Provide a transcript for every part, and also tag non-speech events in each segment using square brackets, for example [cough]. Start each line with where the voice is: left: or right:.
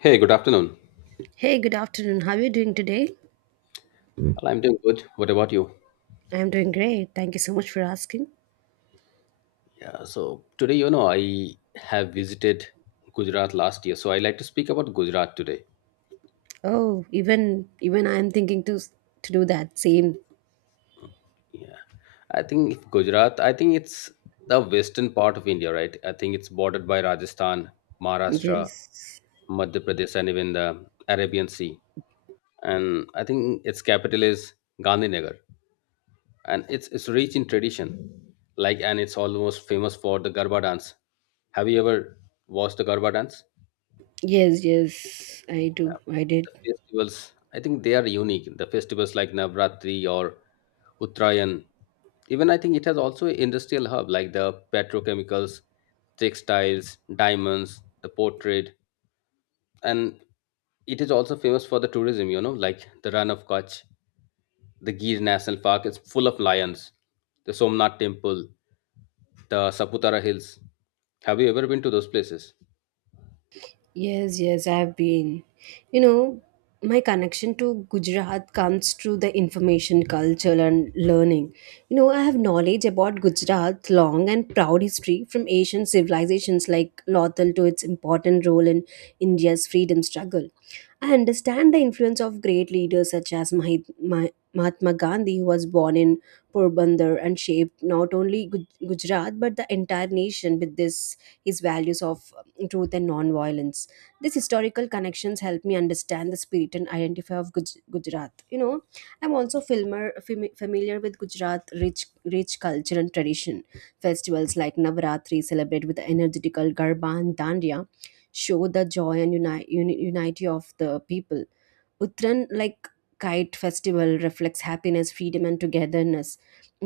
left: Hey, good afternoon.
right: Hey, good afternoon. How are you doing today?
left: Well, I'm doing good. What about you?
right: I'm doing great. Thank you so much for asking.
left: Yeah, so today, I have visited Gujarat last year, so I like to speak about Gujarat today.
right: Oh, even I'm thinking to do that same.
left: Yeah, I think if Gujarat, I think it's the western part of India, right? I think it's bordered by Rajasthan, Maharashtra,
right: Yes.
left: Madhya Pradesh, and even the Arabian Sea. And I think its capital is Gandhinagar, and it's rich in tradition, like, and it's almost famous for the Garba dance. Have you ever watched the Garba dance?
right: Yes, yes. I
left: Yeah,
right: do. I did.
left: the festivals. I think they are unique. The festivals like Navratri or Uttarayan. Even I think it has also industrial hub like the petrochemicals, textiles, diamonds, the port trade, and it is also famous for the tourism. You know, like the Run of Kutch, the Gir National Park is full of lions. The Somnath Temple, the Saputara Hills. Have you ever been to those places?
right: Yes, yes, I have been. You know, my connection to Gujarat comes through the information, culture, and learning. You know, I have knowledge about Gujarat's long and proud history from ancient civilizations like Lothal to its important role in India's freedom struggle. I understand the influence of great leaders such as Mahatma Gandhi, who was born in Porbandar and shaped not only Gujarat but the entire nation with this his values of truth and non-violence. These historical connections help me understand the spirit and identity of Gujarat. You know, I'm also filmer, fam familiar with Gujarat rich culture and tradition. Festivals like Navratri celebrated with the energetical Garba and Dandiya show the joy and unity of the people. Uttran like kite festival reflects happiness, freedom, and togetherness.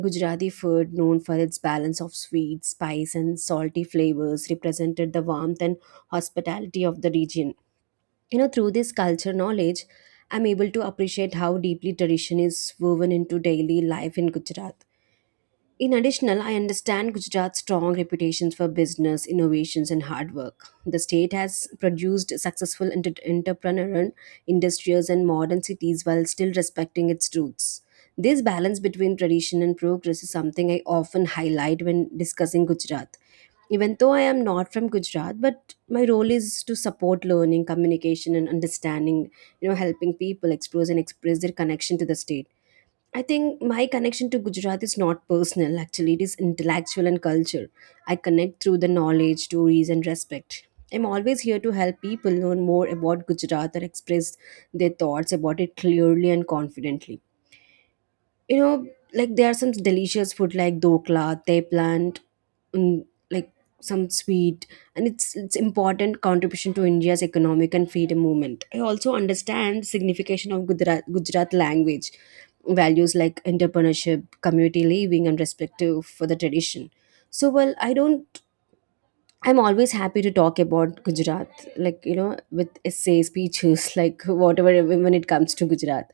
right: Gujarati food, known for its balance of sweet, spice, and salty flavors, represented the warmth and hospitality of the region. You know, through this culture knowledge, I'm able to appreciate how deeply tradition is woven into daily life in Gujarat. In additional, I understand Gujarat's strong reputations for business, innovations, and hard work. The state has produced successful entrepreneur industries and modern cities while still respecting its roots. This balance between tradition and progress is something I often highlight when discussing Gujarat. Even though I am not from Gujarat, but my role is to support learning, communication, and understanding, you know, helping people explore and express their connection to the state. I think my connection to Gujarat is not personal, actually, it is intellectual and culture. I connect through the knowledge, stories, and respect. I'm always here to help people learn more about Gujarat or express their thoughts about it clearly and confidently. You know, like there are some delicious food like dokla, they plant, mm, like some sweet, and it's important contribution to India's economic and freedom movement. I also understand signification of Gujarat, Gujarat language values like entrepreneurship, community living, and respect for the tradition. So, I don't. I'm always happy to talk about Gujarat, like you know, with essays, speeches, [laughs] like whatever when it comes to Gujarat.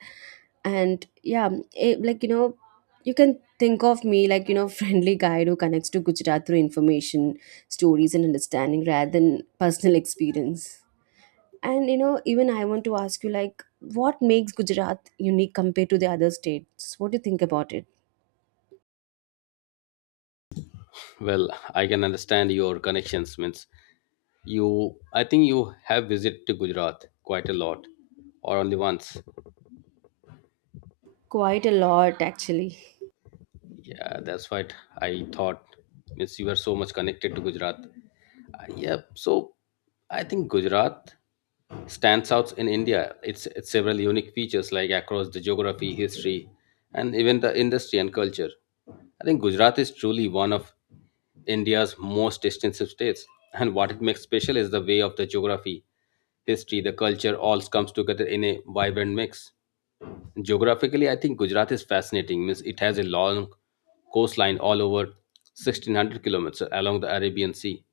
right: And yeah, it, like you know, you can think of me like you know, [laughs] friendly guide who connects to Gujarat through information, stories, and understanding rather than personal experience. And you know, even I want to ask you, like, what makes Gujarat unique compared to the other states? What do you think about it?
left: Well, I can understand your connections. Means You, I think you have visited to Gujarat quite a lot, or only once.
right: Quite a lot, actually.
left: Yeah, that's what I thought. Means you are so much connected to Gujarat. Yep. So I think Gujarat stands out in India. It's several unique features like across the geography, history, and even the industry and culture. I think Gujarat is truly one of India's most extensive states, and what it makes special is the way of the geography, history, the culture all comes together in a vibrant mix. Geographically, I think Gujarat is fascinating. Means it has a long coastline all over 1600 kilometers along the Arabian Sea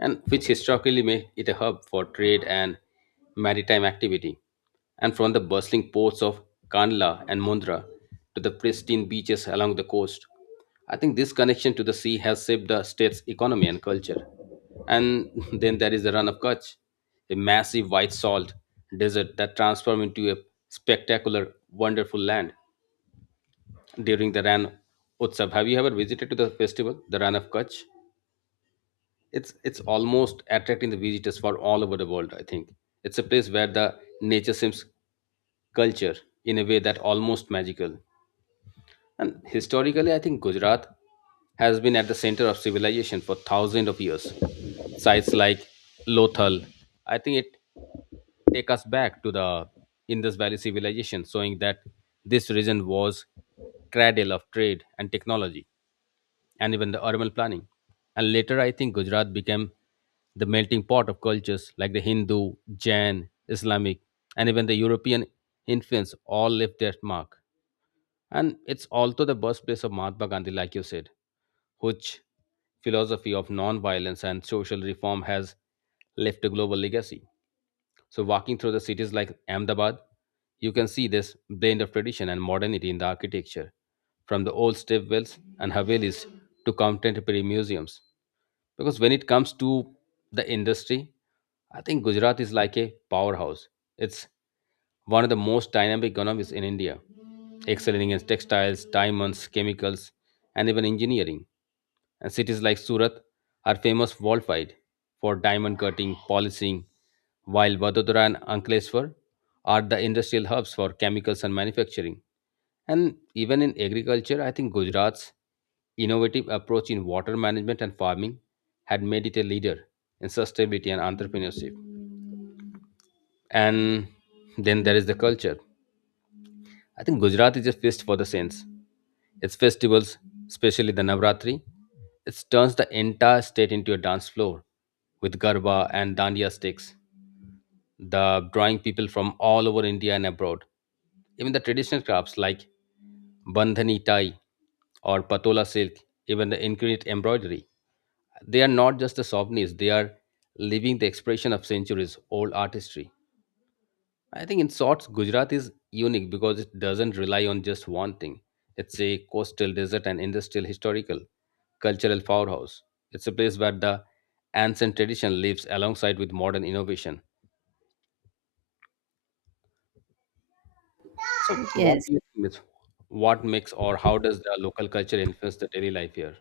left: and which historically made it a hub for trade and maritime activity. And from the bustling ports of Kandla and Mundra to the pristine beaches along the coast, I think this connection to the sea has shaped the state's economy and culture. And [laughs] then there is the Run of Kutch, a massive white salt desert that transformed into a spectacular, wonderful land during the Ran Utsav. Have you ever visited to the festival, the Ran of Kutch? It's almost attracting the visitors from all over the world. I think it's a place where the nature seems culture in a way that almost magical. And historically, I think Gujarat has been at the center of civilization for thousands of years. Sites like Lothal, I think it take us back to the Indus Valley civilization, showing that this region was cradle of trade and technology and even the urban planning. And later, I think Gujarat became the melting pot of cultures like the Hindu, Jain, Islamic, and even the European influence all left their mark. And it's also the birthplace of Mahatma Gandhi, like you said, which philosophy of non-violence and social reform has left a global legacy. So, walking through the cities like Ahmedabad, you can see this blend of tradition and modernity in the architecture, from the old stepwells and havelis to contemporary museums. Because when it comes to the industry, I think Gujarat is like a powerhouse. It's one of the most dynamic economies in India, excelling in textiles, diamonds, chemicals, and even engineering. And cities like Surat are famous worldwide for diamond cutting, polishing, while Vadodara and Ankleshwar are the industrial hubs for chemicals and manufacturing. And even in agriculture, I think Gujarat's innovative approach in water management and farming had made it a leader in sustainability and entrepreneurship. And then there is the culture. I think Gujarat is a feast for the saints. Its festivals, especially the Navratri, it turns the entire state into a dance floor with garba and dandiya sticks. The drawing people from all over India and abroad. Even the traditional crafts like bandhani tie or patola silk, even the intricate embroidery, they are not just the souvenirs; they are living the expression of centuries old artistry. I think, in short, Gujarat is unique because it doesn't rely on just one thing. It's a coastal, desert, and industrial, historical, cultural powerhouse. It's a place where the ancient tradition lives alongside with modern innovation. So, what
right: Yes.
left: do you think, Miss? What makes or how does the local culture influence the daily life here?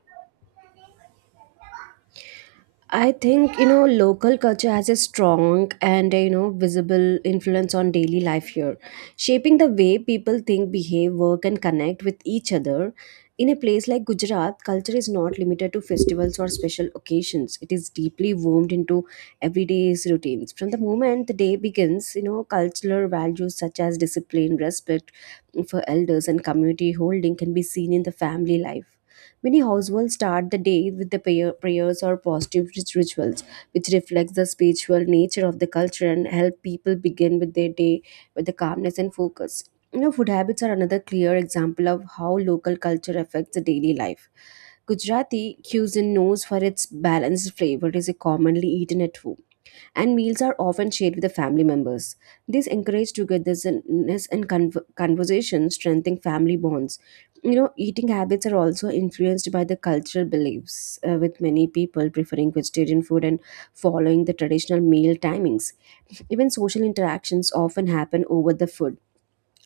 right: I think you know local culture has a strong and you know visible influence on daily life here, shaping the way people think, behave, work, and connect with each other. In a place like Gujarat, culture is not limited to festivals or special occasions. It is deeply woven into everyday's routines. From the moment the day begins, you know, cultural values such as discipline, respect for elders, and community holding can be seen in the family life. Many households start the day with the prayer, prayers or positive rituals, which reflects the spiritual nature of the culture and help people begin with their day with the calmness and focus. You know, food habits are another clear example of how local culture affects the daily life. Gujarati cuisine knows for its balanced flavor is commonly eaten at home and meals are often shared with the family members. This encourages togetherness and conversation, strengthening family bonds. You know, eating habits are also influenced by the cultural beliefs, with many people preferring vegetarian food and following the traditional meal timings. Even social interactions often happen over the food,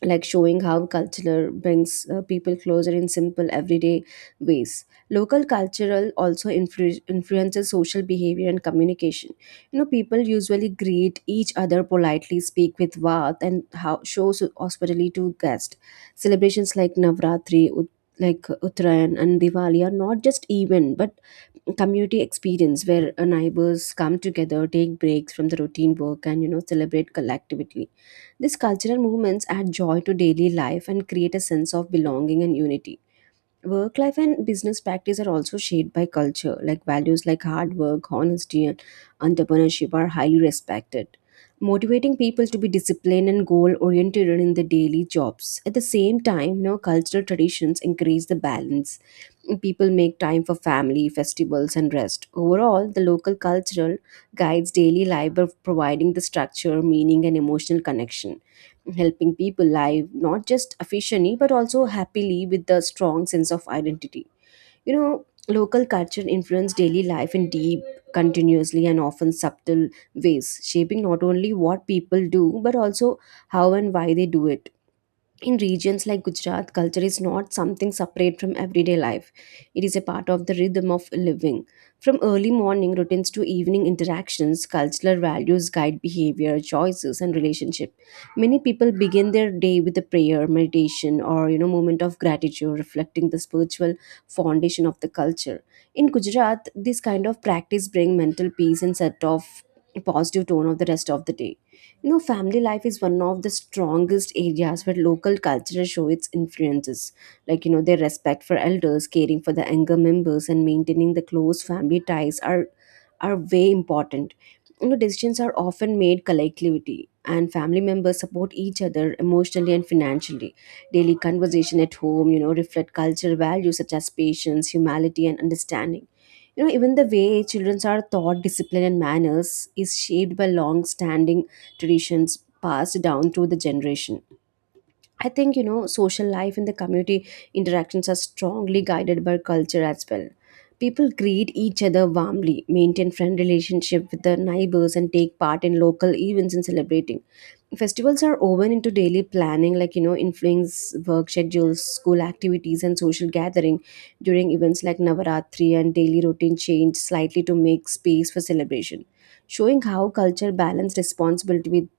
right: like showing how culture brings people closer in simple everyday ways. Local cultural also influences social behavior and communication. You know, people usually greet each other politely, speak with warmth and how shows hospitality to guests. Celebrations like Navratri, Uttarayan and Diwali are not just event but community experience where neighbors come together, take breaks from the routine work and you know celebrate collectively. These cultural movements add joy to daily life and create a sense of belonging and unity. Work life and business practice are also shaped by culture, like values like hard work, honesty, and entrepreneurship are highly respected. Motivating people to be disciplined and goal oriented in their daily jobs. At the same time, you know, cultural traditions encourage the balance. People make time for family, festivals, and rest. Overall, the local cultural guides daily life by providing the structure, meaning, and emotional connection, helping people live not just efficiently but also happily with a strong sense of identity. You know, local culture influence daily life in deep, continuously and often subtle ways, shaping not only what people do but also how and why they do it. In regions like Gujarat, culture is not something separate from everyday life. It is a part of the rhythm of living. From early morning routines to evening interactions, cultural values guide behavior, choices, and relationship. Many people begin their day with a prayer, meditation, or you know, moment of gratitude, reflecting the spiritual foundation of the culture. In Gujarat, this kind of practice bring mental peace and set off a positive tone of the rest of the day. You know, family life is one of the strongest areas where local culture show its influences. Like, you know, their respect for elders, caring for the younger members, and maintaining the close family ties are way important. You know, decisions are often made collectively, and family members support each other emotionally and financially. Daily conversation at home, you know, reflect cultural values such as patience, humility, and understanding. You know, even the way children are taught discipline and manners is shaped by long standing traditions passed down through the generation. I think you know social life and the community interactions are strongly guided by culture as well. People greet each other warmly, maintain friend relationship with their neighbors and take part in local events and celebrating. Festivals are woven into daily planning, like you know influence work schedules, school activities and social gathering. During events like Navaratri, and daily routine change slightly to make space for celebration, showing how culture balance responsibility with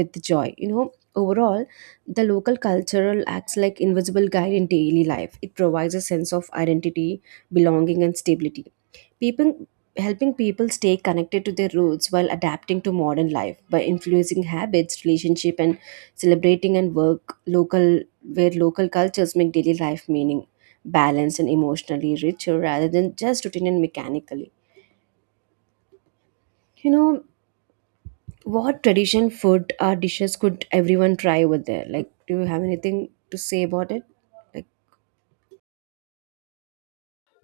right: with joy. You know, overall, the local cultural acts like invisible guide in daily life. It provides a sense of identity, belonging and stability. People Helping people stay connected to their roots while adapting to modern life by influencing habits, relationship and celebrating and work local, where local cultures make daily life meaning, balanced and emotionally richer rather than just routine and mechanically. You know, what tradition food or dishes could everyone try over there, like do you have anything to say about it? Like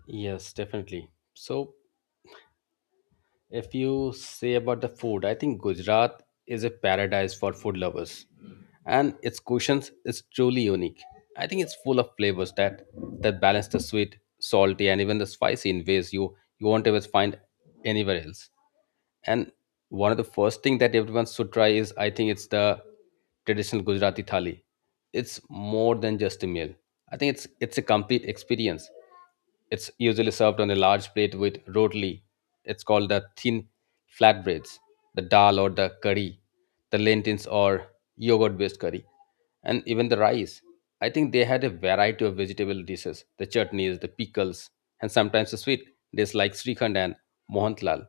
left: Yes, definitely. So, if you say about the food, I think Gujarat is a paradise for food lovers, and its cuisines is truly unique. I think it's full of flavors that balance the sweet, salty, and even the spicy in ways you won't ever find anywhere else. And one of the first thing that everyone should try is I think it's the traditional Gujarati thali. It's more than just a meal. I think it's a complete experience. It's usually served on a large plate with rotli. It's called the thin flatbreads, the dal or the curry, the lentils or yogurt based curry, and even the rice. I think they had a variety of vegetable dishes, the chutneys, the pickles, and sometimes the sweet dishes like Srikhand and Mohantlal.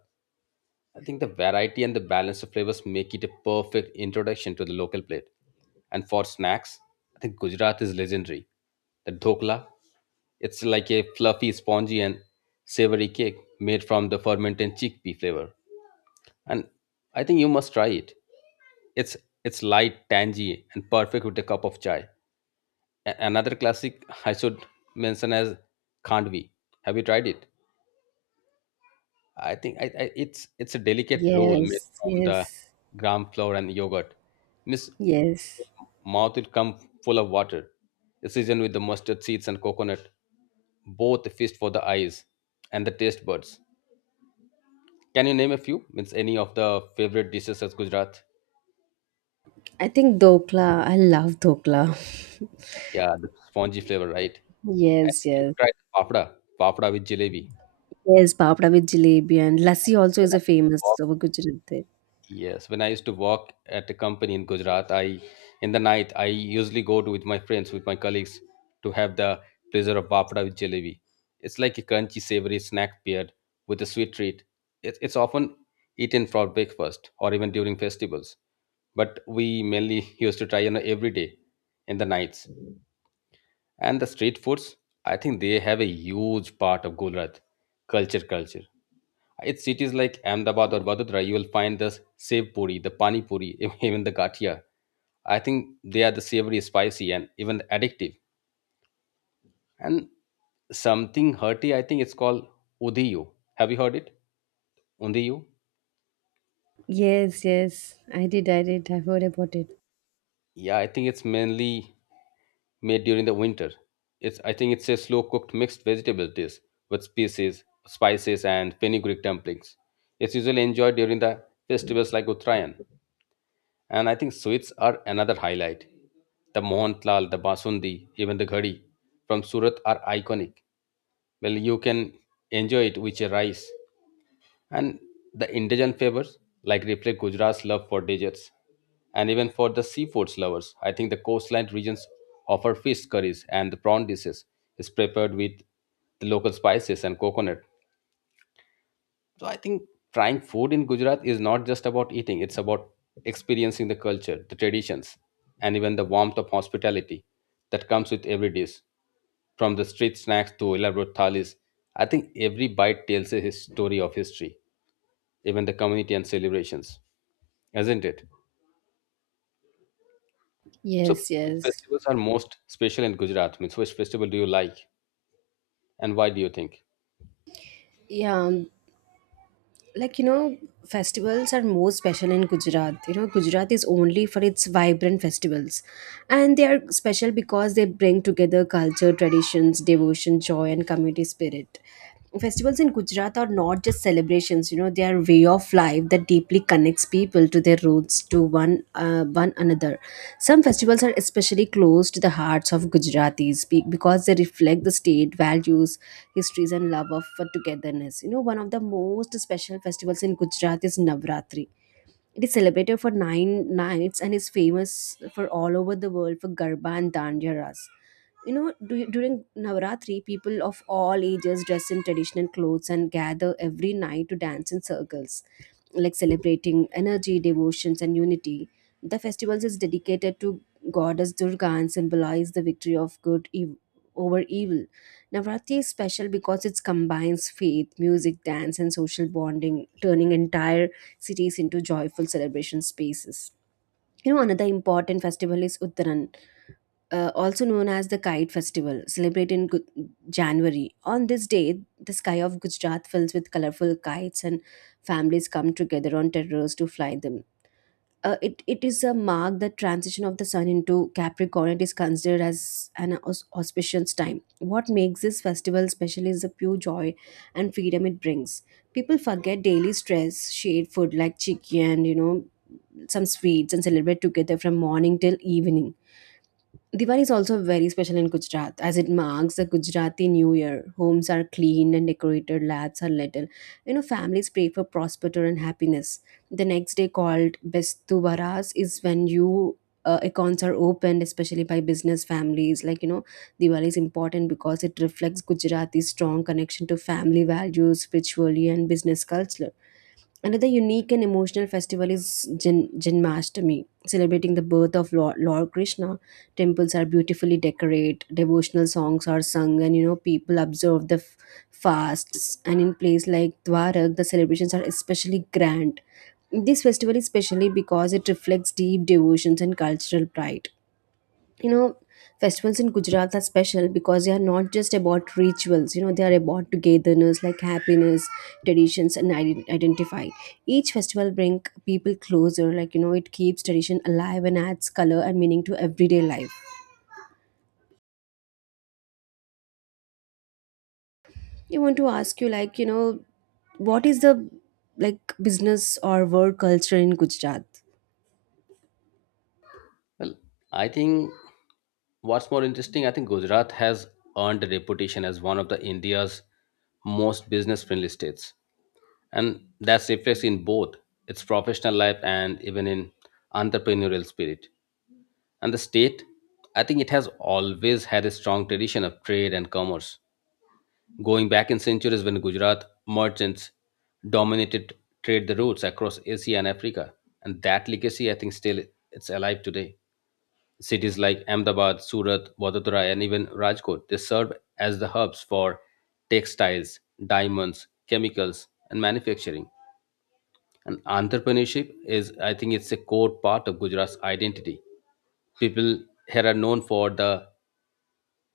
left: I think the variety and the balance of flavors make it a perfect introduction to the local plate. And for snacks, I think Gujarat is legendary. The dhokla, it's like a fluffy, spongy, and savory cake made from the fermented chickpea flavor. And I think you must try it. It's it's light, tangy, and perfect with a cup of chai. Another classic I should mention as khandvi. Have you tried it? I think I, it's a delicate roll made
right: yes,
left: from the
right: yes,
left: gram flour and yogurt. Miss
right: yes.
left: mouth will come full of water. The season with the mustard seeds and coconut, both a feast for the eyes and the taste buds. Can you name a few? Means any of the favorite dishes at Gujarat?
right: I think dokla, I love dokla.
left: Yeah, the spongy flavor, right?
right: [laughs]
left: And
right: Yes,
left: if you
right: yes.
left: tried papda, papda with jalebi.
right: Yes, papda with jalebi and lassi also
left: When
right: is
left: I
right: a
left: used to
right: famous
left: walk,
right: over Gujarat there.
left: yes, when I used to work at a company in Gujarat, I in the night I usually go to with my friends, with my colleagues, to have the pleasure of bafda with jalebi. It's like a crunchy, savory snack paired with a sweet treat. It's often eaten for breakfast or even during festivals, but we mainly used to try, you know, every day in the nights. And the street foods, I think they have a huge part of Gujarat culture. At cities like Ahmedabad or Vadodara, you will find the sev puri, the pani puri, [laughs] even the gatia. I think they are the savory, spicy, and even addictive. And something hearty, I think it's called udiyu. Have you heard it? Undiyu?
right: Yes, yes. I did, I did. I heard about it.
left: Yeah, I think it's mainly made during the winter. It's I think it's a slow cooked mixed vegetable dish with species, spices, and fenugreek dumplings. It's usually enjoyed during the festivals like Uttarayan. And I think sweets are another highlight. The Mohanlal, the Basundi, even the Ghadi from Surat are iconic. Well, you can enjoy it with your rice. And the indigent flavors, like reflect Gujarat's love for desserts. And even for the seafoods lovers, I think the coastline regions offer fish curries and the prawn dishes is prepared with the local spices and coconut. So I think trying food in Gujarat is not just about eating, it's about experiencing the culture, the traditions, and even the warmth of hospitality that comes with every dish. From the street snacks to elaborate thalis, I think every bite tells a his story of history, even the community and celebrations, isn't it? So,
right: Yes,
left: which
right: yes.
left: festivals are most special in Gujarat? Means, which festival do you like and why do you think?
right: Yeah, like you know, festivals are more special in Gujarat. You know, Gujarat is only for its vibrant festivals. And they are special because they bring together culture, traditions, devotion, joy, and community spirit. Festivals in Gujarat are not just celebrations, you know, they are way of life. Life that deeply connects people to their roots to one one another. Some festivals are especially close to the hearts of Gujaratis because they reflect the state values, histories, and love of togetherness. You know, one of the most special festivals in Gujarat is Navratri. It is celebrated for 9 nights and is famous for all over the world for Garba and Dandiya Ras. You know, during Navaratri, people of all ages dress in traditional clothes and gather every night to dance in circles, like celebrating energy, devotions and unity. The festival is dedicated to goddess Durga and symbolize the victory of good over evil. Navratri is special because it combines faith, music, dance and social bonding, turning entire cities into joyful celebration spaces. You know, another important festival is Uttaran, also known as the Kite Festival, celebrated in January. On this day, the sky of Gujarat fills with colorful kites, and families come together on terraces to fly them. It is a mark the transition of the sun into Capricorn. It is considered as an auspicious time. What makes this festival special is the pure joy and freedom it brings. People forget daily stress, shared food like chicken, you know, some sweets, and celebrate together from morning till evening. Diwali is also very special in Gujarat as it marks the Gujarati New Year. Homes are cleaned and decorated, lads are little. You know, families pray for prosperity and happiness. The next day, called Bestu Baras, is when you accounts are opened, especially by business families. Diwali is important because it reflects Gujarati's strong connection to family values, spirituality, and business culture. Another unique and emotional festival is Janmashtami, celebrating the birth of Lord Krishna. Temples are beautifully decorated, devotional songs are sung, and people observe the fasts. And in places like Dwarak, the celebrations are especially grand. This festival is specially because it reflects deep devotions and cultural pride you know Festivals in Gujarat are special because they are not just about rituals; they are about togetherness, like happiness, traditions, and identify. Each festival bring people closer, it keeps tradition alive and adds color and meaning to everyday life. I want to ask you, like you know what is the, like, business or work culture in Gujarat?
left: I think what's more interesting, I think Gujarat has earned a reputation as one of the India's most business friendly states. And that's reflected in both its professional life and even in entrepreneurial spirit. And the state, I think it has always had a strong tradition of trade and commerce. Going back in centuries when Gujarat merchants dominated trade the routes across Asia and Africa. And that legacy I think still it's alive today. Cities like Ahmedabad, Surat, Vadodara, and even Rajkot, they served as the hubs for textiles, diamonds, chemicals, and manufacturing. And entrepreneurship is, I think, it's a core part of Gujarat's identity. People here are known for the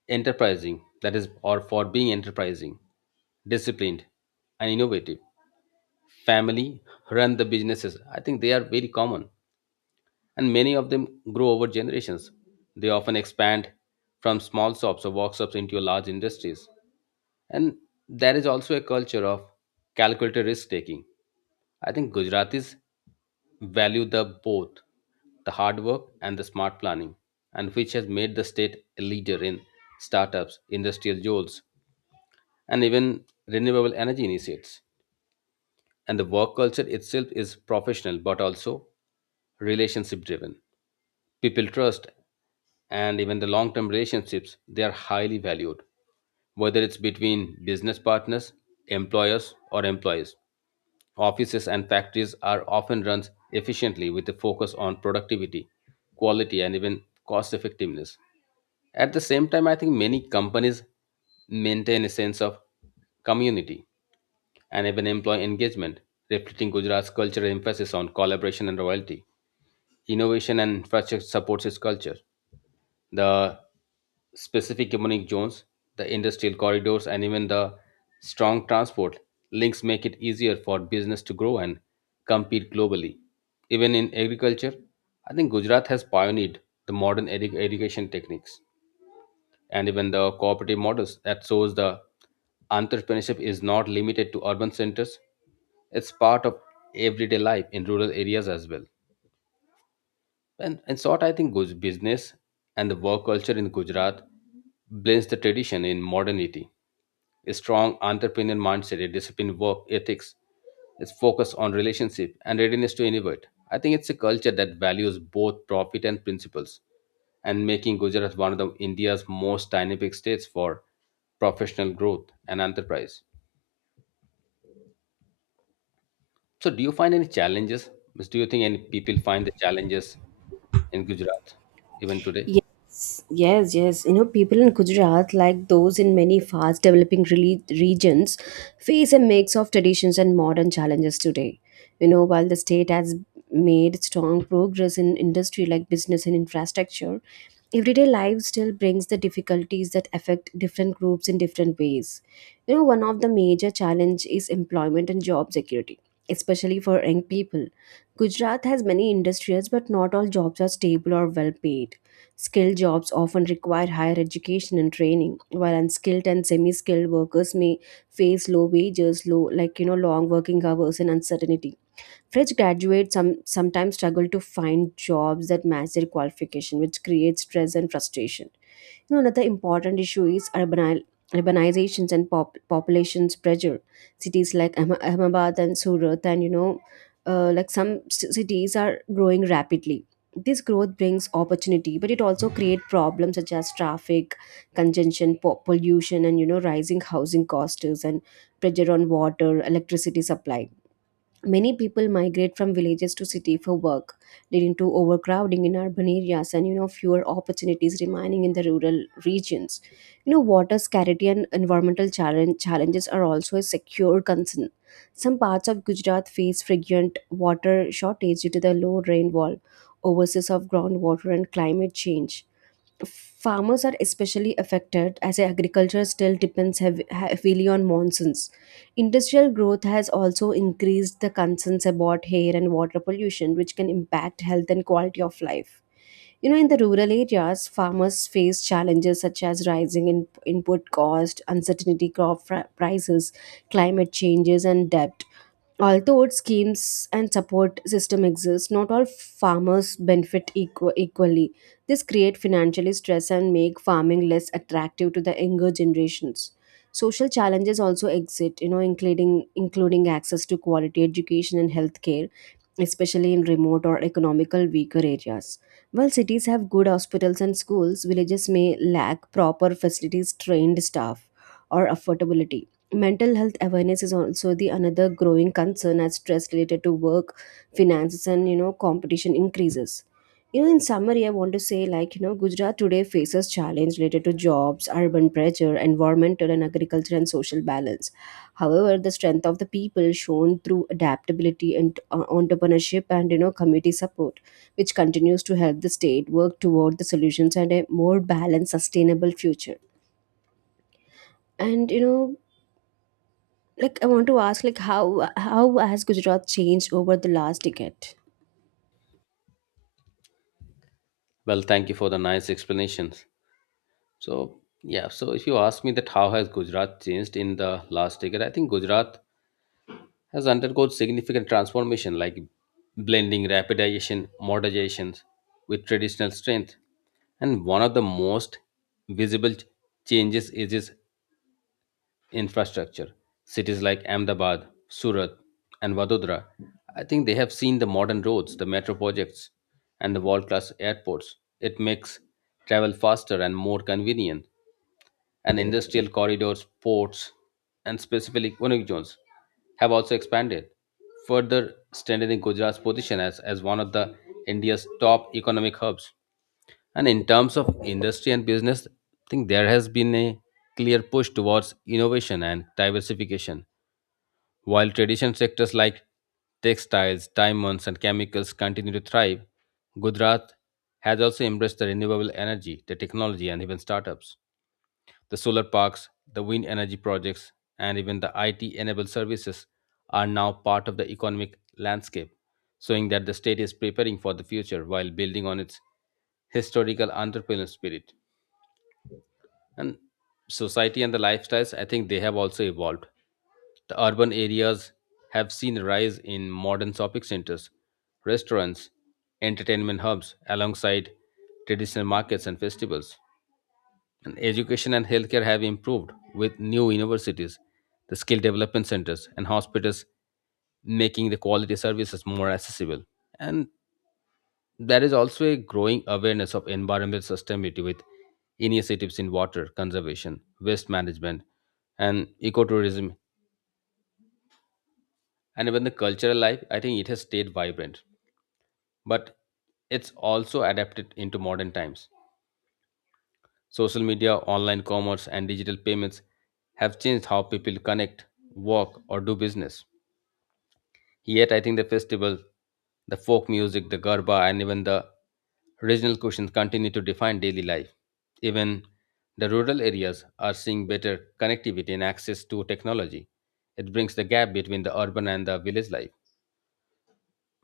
left: enterprising, that is, or for being enterprising, disciplined, and innovative. Family run the businesses. I think they are very common. And many of them grow over generations. They often expand from small shops or workshops into large industries. And there is also a culture of calculated risk taking. I think Gujaratis value the both the hard work and the smart planning, and which has made the state a leader in startups, industrial jolts, and even renewable energy initiates. And the work culture itself is professional but also relationship driven, people trust, and even the long-term relationships, they are highly valued, whether it's between business partners, employers or employees. Offices and factories are often run efficiently with a focus on productivity, quality, and even cost effectiveness. At the same time, I think many companies maintain a sense of community and even employee engagement, reflecting Gujarat's cultural emphasis on collaboration and loyalty. Innovation and infrastructure supports its culture. The specific economic zones, the industrial corridors, and even the strong transport links make it easier for business to grow and compete globally. Even in agriculture, I think Gujarat has pioneered the modern irrigation techniques and even the cooperative models that shows the entrepreneurship is not limited to urban centers. It's part of everyday life in rural areas as well. And in short, I think business and the work culture in Gujarat blends the tradition in modernity. A strong entrepreneur mindset, a disciplined work ethics, its focus on relationship and readiness to innovate. I think it's a culture that values both profit and principles, and making Gujarat one of the India's most dynamic states for professional growth and enterprise. So, do you find any challenges? Miss, do you think any people find the challenges in Gujarat even today?
right: Yes, yes, yes. People in Gujarat, like those in many fast developing regions, face a mix of traditions and modern challenges today. While the state has made strong progress in industry like business and infrastructure, everyday life still brings the difficulties that affect different groups in different ways. One of the major challenge is employment and job security, especially for young people. Gujarat has many industries, but not all jobs are stable or well paid. Skilled jobs often require higher education and training, while unskilled and semi-skilled workers may face low wages, low long working hours and uncertainty. Fresh graduates sometimes struggle to find jobs that match their qualification, which creates stress and frustration. Another important issue is urbanizations and populations pressure. Cities like Ahmedabad and Surat, and like some cities are growing rapidly. This growth brings opportunity, but it also creates problems such as traffic congestion, pollution, and rising housing costs and pressure on water electricity supply. Many people migrate from villages to city for work, leading to overcrowding in urban areas, and fewer opportunities remaining in the rural regions. Water scarcity and environmental challenges are also a secure concern. Some parts of Gujarat face frequent water shortage due to the low rainfall, overseas of groundwater, and climate change. Farmers are especially affected as agriculture still depends heavily on monsoons. Industrial growth has also increased the concerns about air and water pollution, which can impact health and quality of life. In the rural areas, farmers face challenges such as rising input cost, uncertainty crop prices, climate changes, and debt. Although schemes and support system exist, not all farmers benefit equally. This create financially stress and make farming less attractive to the younger generations. Social challenges also exist, including access to quality education and healthcare, especially in remote or economical weaker areas. While cities have good hospitals and schools, villages may lack proper facilities, trained staff, or affordability. Mental health awareness is also the another growing concern as stress related to work, finances, and competition increases. In summary, I want to say, Gujarat today faces challenge related to jobs, urban pressure, environmental and agriculture and social balance. However, the strength of the people shown through adaptability and entrepreneurship and community support, which continues to help the state work toward the solutions and a more balanced, sustainable future. And you know, like I want to ask, like, how has Gujarat changed over the last decade?
left: Well, thank you for the nice explanations. So, yeah, so if you ask me that how has Gujarat changed in the last decade, I think Gujarat has undergone significant transformation like blending rapidization, modernizations with traditional strength. And one of the most visible changes is its infrastructure. Cities like Ahmedabad, Surat, and Vadodara, I think they have seen the modern roads, the metro projects, and the world class airports. It makes travel faster and more convenient. And industrial corridors, ports, and specifically economic zones have also expanded, further strengthening Gujarat's position as one of the India's top economic hubs. And in terms of industry and business, I think there has been a clear push towards innovation and diversification. While traditional sectors like textiles, diamonds, and chemicals continue to thrive, Gujarat has also embraced the renewable energy, the technology, and even startups. The solar parks, the wind energy projects, and even the IT enabled services are now part of the economic landscape, showing that the state is preparing for the future while building on its historical entrepreneurial spirit. And society and the lifestyles, I think they have also evolved. The urban areas have seen a rise in modern shopping centers, restaurants, entertainment hubs, alongside traditional markets and festivals. And education and healthcare have improved with new universities, the skill development centers, and hospitals making the quality services more accessible. And there is also a growing awareness of environmental sustainability with initiatives in water conservation, waste management, and ecotourism. And even the cultural life, I think it has stayed vibrant, but it's also adapted into modern times. Social media, online commerce, and digital payments have changed how people connect, work, or do business. Yet, I think the festival, the folk music, the garba, and even the regional cuisine continue to define daily life. Even the rural areas are seeing better connectivity and access to technology. It brings the gap between the urban and the village life.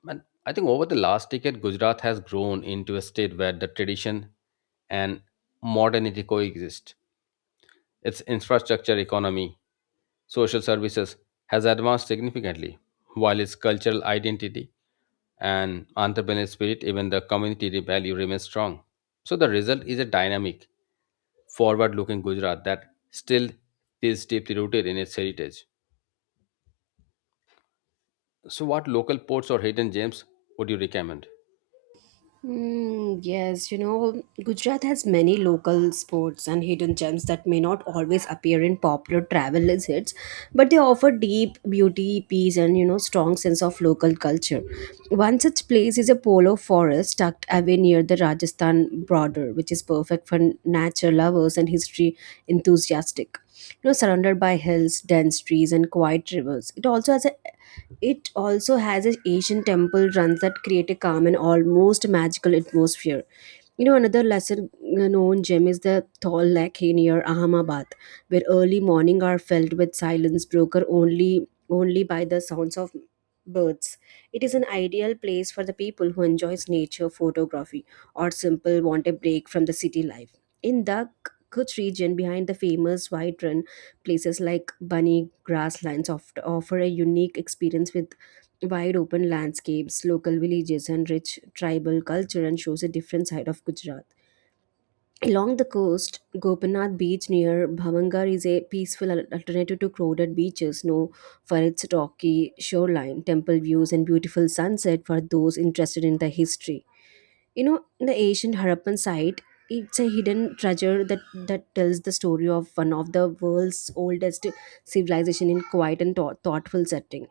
left: And I think over the last decade, Gujarat has grown into a state where the tradition and modernity coexist. Its infrastructure economy, social services has advanced significantly, while its cultural identity and entrepreneurial spirit, even the community value remains strong. So the result is a dynamic, forward-looking Gujarat that still is deeply rooted in its heritage. So what local ports or hidden gems would you recommend?
right: Mm, yes, Gujarat has many local sports and hidden gems that may not always appear in popular travel list hits, but they offer deep beauty, peace, and strong sense of local culture. One such place is a polo forest tucked away near the Rajasthan border, which is perfect for nature lovers and history enthusiastic. Surrounded by hills, dense trees, and quiet rivers, it also has an Asian temple runs that create a calm and almost magical atmosphere. Another lesser known gem is the Thal Lake near Ahmedabad, where early morning are filled with silence broken only by the sounds of birds. It is an ideal place for the people who enjoys nature photography or simple want a break from the city life. In the Kutch region behind the famous white run, places like bunny grasslands offer a unique experience with wide open landscapes, local villages, and rich tribal culture and shows a different side of Gujarat. Along the coast, Gopinath Beach near Bhavangar is a peaceful alternative to crowded beaches, known for its rocky shoreline, temple views, and beautiful sunset for those interested in the history. In the ancient Harappan site, it's a hidden treasure that tells the story of one of the world's oldest civilization in quiet and thoughtful setting.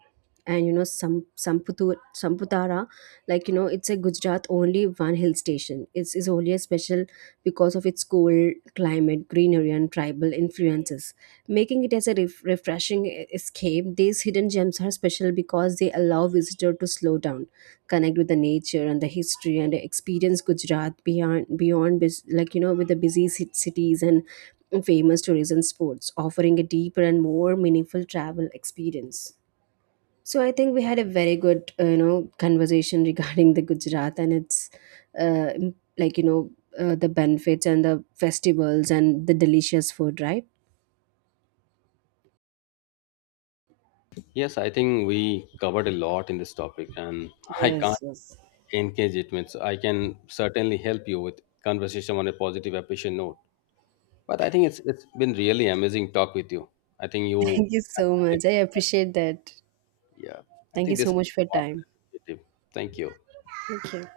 right: And Samputara, it's a Gujarat only one hill station. It's only a special because of its cold climate, greenery, and tribal influences, making it as a refreshing escape. These hidden gems are special because they allow visitor to slow down, connect with the nature and the history, and experience Gujarat beyond with the busy cities and famous tourism spots, offering a deeper and more meaningful travel experience. So I think we had a very good conversation [laughs] regarding the Gujarat and its uh, im- like you know the benefits and the festivals and the delicious food, right?
left: Yes, I think we covered a lot in this topic and I
right: Yes,
left: can't
right: yes.
left: engage it. Means I can certainly help you with conversation on a positive, efficient note. But I think it's been really amazing talk with you. I think you.
right: Thank you so much. I appreciate that.
left: Yeah, I
right: Thank you
left: think this
right: so
left: is
right: much for your time.
left: one. Thank you.
right: Thank you.